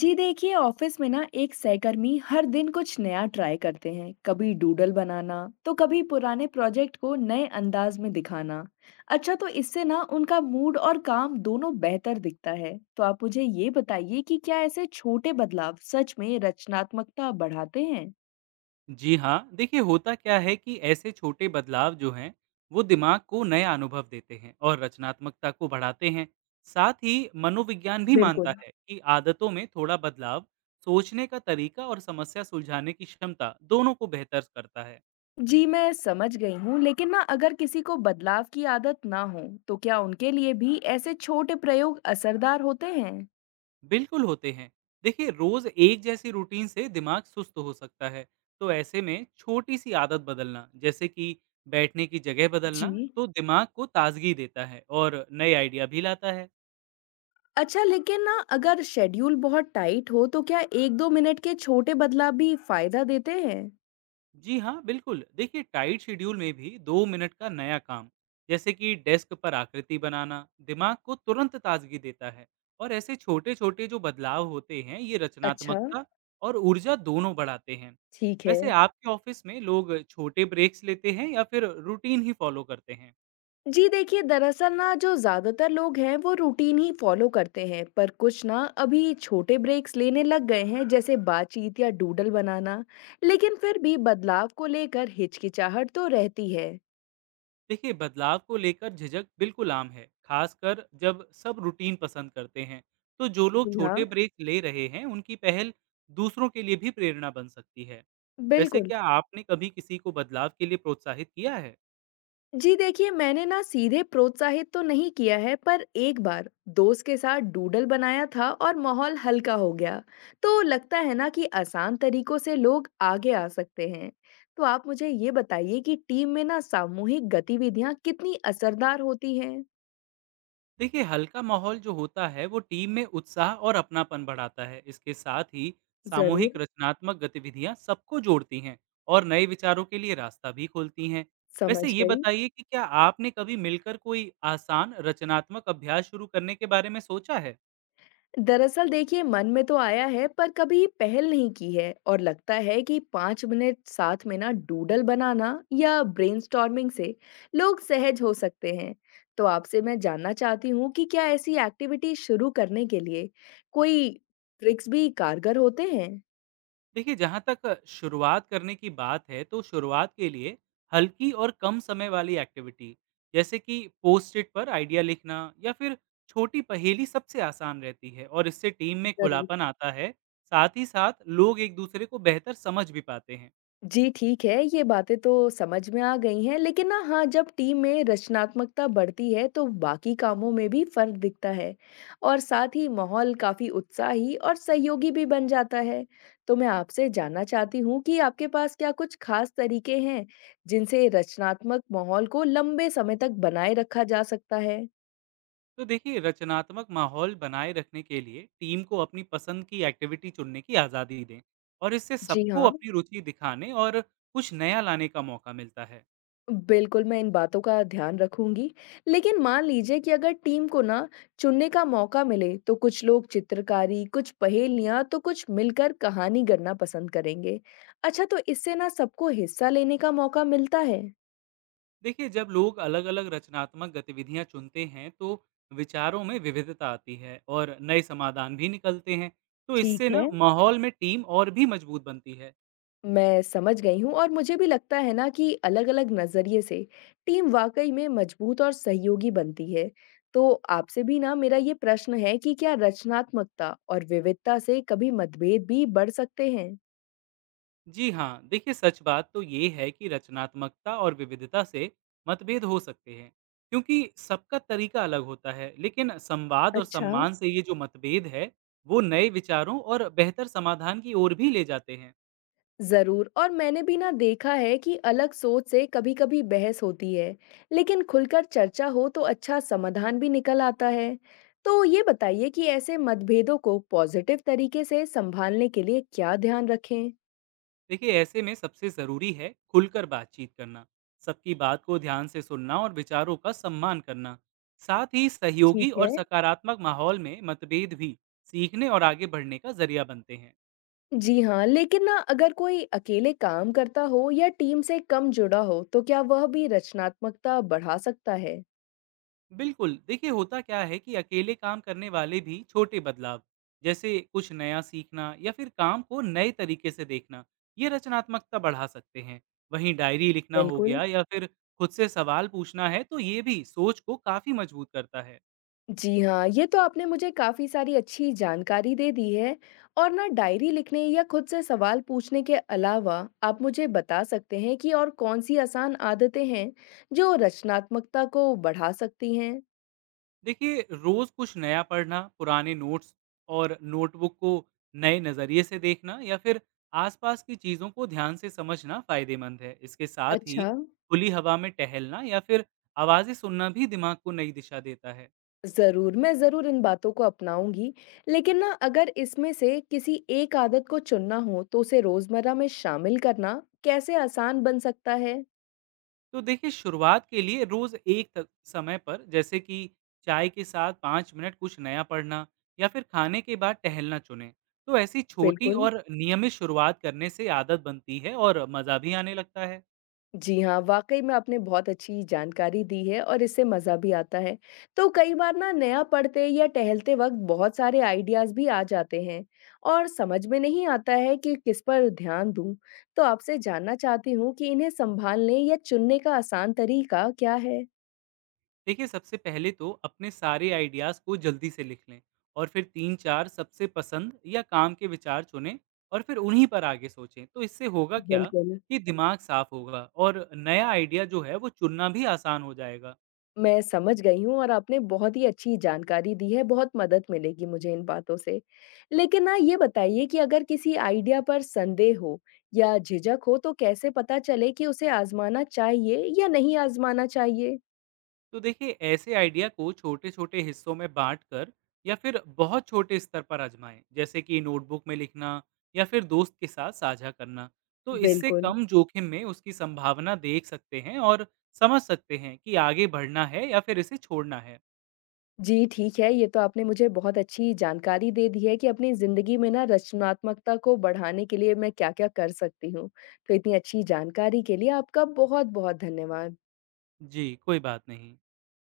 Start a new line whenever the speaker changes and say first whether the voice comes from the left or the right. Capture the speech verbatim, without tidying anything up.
left: जी देखिए ऑफिस में ना एक सहकर्मी हर दिन कुछ नया ट्राई करते हैं। कभी डूडल बनाना तो कभी पुराने प्रोजेक्ट को नए अंदाज में दिखाना। अच्छा, तो इससे ना उनका मूड और काम दोनों बेहतर दिखता है। तो आप मुझे ये बताइए कि क्या ऐसे छोटे बदलाव सच में रचनात्मकता बढ़ाते हैं।
right: जी हाँ, देखिए होता क्या है कि ऐसे छोटे बदलाव जो हैं, वो दिमाग को नए अनुभव देते हैं और रचनात्मकता को बढ़ाते हैं। साथ ही मनोविज्ञान भी मानता
left: बिल्कुल।
right: है कि आदतों में थोड़ा बदलाव सोचने का तरीका और समस्या सुलझाने की क्षमता दोनों को बेहतर करता है।
left: जी मैं समझ गई हूँ, लेकिन ना अगर किसी को बदलाव की आदत ना हो तो क्या उनके लिए भी ऐसे छोटे प्रयोग असरदार होते हैं।
right: बिल्कुल होते हैं। देखिए रोज एक जैसी रूटीन से दिमाग सुस्त हो सकता है। तो ऐसे में छोटी सी आदत बदलना, जैसे कि बैठने की जगह बदलना,
left: जी।
right: तो दिमाग को ताजगी देता है और नए आइडिया भी लाता है।
left: अच्छा, लेकिन ना अगर शेड्यूल बहुत टाइट हो तो क्या एक दो मिनट के छोटे बदलाव भी फायदा देते हैं?
right: जी हाँ, बिल्कुल। देखिए टाइट शेड्यूल में भी दो मिनट का नया काम, जैसे कि डेस्क पर आकृति बनाना, दिमाग को तुरंत ताज़गी देता है और ऐसे छोटे-छोटे जो बदलाव होते हैं, ये
left: अच्छा,
right: रचनात्मकता और ऊर्जा दोनों बढ़ाते हैं।
left: ठीक है।
right: वैसे आपके ऑफिस में लोग छोटे ब्रेक्स लेते हैं या फिर रूटीन ही फॉलो करते हैं?
left: जी देखिए, दरअसल ना जो ज़्यादातर लोग हैं वो रूटीन ही फॉलो करते हैं, पर कुछ ना अभी छोटे ब्रेक्स लेने लग गए हैं, जैसे बातचीत या डूडल बनाना, लेकिन फिर भी बदलाव को लेकर हिचकिचाहट तो रहती है।
right: देखिए बदलाव को लेकर झिझक बिल्कुल आम है, खासकर जब सब रूटीन पसंद करते हैं। तो जो लोग
left: जी
right: छोटे
left: हाँ।
right: ब्रेक ले रहे हैं, उनकी पहल दूसरों के लिए भी प्रेरणा बन सकती है। वैसे
left: बिल्कुल।
right: क्या आपने कभी किसी को बदलाव के लिए प्रोत्साहित किया है?
left: जी देखिए, मैंने ना सीधे प्रोत्साहित तो नहीं किया है, पर एक बार दोस्त के साथ डूडल बनाया था और माहौल हल्का हो गया। तो लगता है ना कि आसान तरीकों से लोग आगे आ सकते हैं। तो आप मुझे ये बताइए कि टीम में ना सामूहिक गतिविधियां कितनी असरदार होती हैं।
right: देखिए हल्का माहौल जो होता है, वो टीम में उत्साह और अपनापन बढ़ाता है। इसके साथ ही सामूहिक
left: जरूर।
right: रचनात्मक गतिविधियां सबको जोड़ती हैं और नए विचारों के लिए रास्ता भी खोलती हैं।
left: समझ
right: वैसे ये
left: गई।
right: बताइए कि क्या आपने कभी मिलकर कोई आसान रचनात्मक अभ्यास शुरू करने के बारे में सोचा है?
left: दरअसल देखिए, मन में तो आया है पर कभी पहल नहीं की है, और लगता है कि पाँच मिनट साथ में ना डूडल बनाना या ब्रेनस्टॉर्मिंग से लोग सहज हो सकते हैं। तो आपसे मैं जानना चाहती हूँ कि क्या ऐसी एक्टिविटी शुरू करने के लिए कोई ट्रिक्स भी कारगर होते हैं।
right: देखिए जहाँ तक शुरुआत करने की बात है, तो शुरुआत के लिए हल्की और कम समय वाली एक्टिविटी, जैसे कि पोस्ट इट पर आइडिया लिखना या फिर छोटी पहेली सबसे आसान रहती है, और इससे टीम में
left: जरूर।
right: खुलापन आता है। साथ ही साथ लोग एक दूसरे को बेहतर समझ भी पाते हैं।
left: जी ठीक है, ये बातें तो समझ में आ गई हैं, लेकिन ना हाँ, जब टीम में रचनात्मकता बढ़ती है तो बाकी कामों में भी फर्क दिखता है और साथ ही माहौल काफी उत्साही और सहयोगी भी बन जाता है। तो मैं आपसे जानना चाहती हूँ कि आपके पास क्या कुछ खास तरीके हैं जिनसे रचनात्मक माहौल को लंबे समय तक बनाए रखा जा सकता है?
right: तो देखिए रचनात्मक माहौल बनाए रखने के लिए टीम को अपनी पसंद की एक्टिविटी चुनने की आज़ादी दें, और इससे
left: जी
right: सबको
left: हाँ।
right: अपनी रुचि दिखाने और कुछ नया लाने का मौका मिलता है।
left: बिल्कुल, मैं इन बातों का ध्यान रखूँगी। लेकिन मान लीजिए कि अगर टीम को ना चुनने का मौका मिले, तो कुछ लोग चित्रकारी, कुछ पहेलियाँ, तो कुछ मिलकर कहानी गढ़ना पसंद करेंगे। अच्छा, तो इससे ना सबको हिस्सा लेने का मौका मिलता है।
right: देखिए जब लोग अलग अलग रचनात्मक गतिविधियां चुनते हैं, तो विचारों में विविधता आती है और नए समाधान भी निकलते हैं। तो इससे
left: ठीक
right: ना
left: है।
right: माहौल में टीम और भी मजबूत बनती है।
left: मैं समझ गई हूँ और मुझे भी लगता है ना कि अलग-अलग नज़रिए से टीम वाकई में मजबूत और सहयोगी बनती है। तो आपसे भी ना मेरा ये प्रश्न है कि क्या रचनात्मकता और विविधता से कभी मतभेद भी बढ़ सकते हैं?
right: जी हाँ, देखिए सच बात तो ये है कि रचनात्मकता और विविधता से मतभेद हो सकते हैं, क्योंकि सबका तरीका अलग होता है। लेकिन संवाद और
left: अच्छा।
right: सम्मान से ये जो मतभेद है, वो नए विचारों और बेहतर समाधान की ओर भी ले जाते हैं।
left: ज़रूर, और मैंने भी ना देखा है कि अलग सोच से कभी-कभी बहस होती है, लेकिन खुलकर चर्चा हो तो अच्छा समाधान भी निकल आता है। तो ये बताइए कि ऐसे मतभेदों को पॉजिटिव तरीके से संभालने के लिए क्या ध्यान रखें?
right: देखिए ऐसे में सबसे ज़रूरी है खुलकर बातचीत करना, सबकी बात को ध्यान से सुनना और विचारों का सम्मान करना। साथ ही सहयोगी
left: ठीक
right: और
left: है।
right: सकारात्मक माहौल में मतभेद भी सीखने और आगे बढ़ने का जरिया बनते हैं।
left: जी हाँ, लेकिन ना अगर कोई अकेले काम करता हो या टीम से कम जुड़ा हो, तो क्या वह भी रचनात्मकता बढ़ा सकता है?
right: बिल्कुल, देखिए होता क्या है कि अकेले काम करने वाले भी छोटे बदलाव, जैसे कुछ नया सीखना या फिर काम को नए तरीके से देखना, ये रचनात्मकता बढ़ा सकते हैं। वहीं डायरी लिखना हो
left: बिल्कुल।
right: गया या फिर खुद से सवाल पूछना है, तो ये भी सोच को काफ़ी मजबूत करता है।
left: जी हाँ, ये तो आपने मुझे काफ़ी सारी अच्छी जानकारी दे दी है, और ना डायरी लिखने या खुद से सवाल पूछने के अलावा आप मुझे बता सकते हैं कि और कौन सी आसान आदतें हैं जो रचनात्मकता को बढ़ा सकती हैं?
right: देखिए रोज कुछ नया पढ़ना, पुराने नोट्स और नोटबुक को नए नज़रिए से देखना, या फिर आसपास की चीज़ों को ध्यान से समझना फायदेमंद है। इसके साथ ही
left: अच्छा।
right: खुली हवा में टहलना या फिर आवाज़ें सुनना भी दिमाग को नई दिशा देता है।
left: जरूर, मैं जरूर इन बातों को अपनाऊंगी। लेकिन ना अगर इसमें से किसी एक आदत को चुनना हो तो उसे रोजमर्रा में शामिल करना कैसे आसान बन सकता है?
right: तो देखिए शुरुआत के लिए रोज़ एक त- समय पर, जैसे कि चाय के साथ पाँच मिनट कुछ नया पढ़ना या फिर खाने के बाद टहलना चुनें। तो ऐसी छोटी
left: बिल्कुल।
right: और नियमित शुरुआत करने से आदत बनती है और मज़ा भी आने लगता है।
left: जी हाँ, वाक़ई में आपने बहुत अच्छी जानकारी दी है और इससे मज़ा भी आता है। तो कई बार ना नया पढ़ते या टहलते वक़्त बहुत सारे आइडियाज़ भी आ जाते हैं और समझ में नहीं आता है कि किस पर ध्यान दूँ। तो आपसे जानना चाहती हूँ कि इन्हें सँभालने या चुनने का आसान तरीका क्या है?
right: देखिए सबसे पहले तो अपने सारे आइडियाज़ को जल्दी से लिख लें, और फिर तीन चार सबसे पसंद या काम के विचार चुनें, और फिर उन्हीं पर आगे सोचें। तो इससे होगा क्या
left: बिल्कुल।
right: कि दिमाग साफ होगा और नया आइडिया जो है वो चुनना भी आसान हो जाएगा।
left: मैं समझ गई हूँ और आपने बहुत ही अच्छी जानकारी दी है, बहुत मदद मिलेगी मुझे इन बातों से। लेकिन ना ये बताइए कि अगर किसी आइडिया पर संदेह हो या झिझक हो तो कैसे पता चले कि उसे आज़माना चाहिए या नहीं आज़माना चाहिए?
right: तो देखिए ऐसे आइडिया को छोटे छोटे हिस्सों में बांट कर या फिर बहुत छोटे स्तर पर आजमाएं, जैसे कि नोटबुक में लिखना या फिर दोस्त के साथ साझा करना। तो इससे
left: बिल्कुल।
right: कम जोखिम में उसकी संभावना देख सकते हैं और समझ सकते हैं कि आगे बढ़ना है या फिर इसे छोड़ना है।
left: जी, ठीक है, ये तो आपने मुझे बहुत अच्छी जानकारी दे दी है कि अपनी ज़िंदगी में ना रचनात्मकता को बढ़ाने के लिए मैं क्या-क्या कर सकती हूँ। तो इतनी अच्छी जानकारी के लिए आपका बहुत-बहुत धन्यवाद।
right: जी, कोई बात नहीं।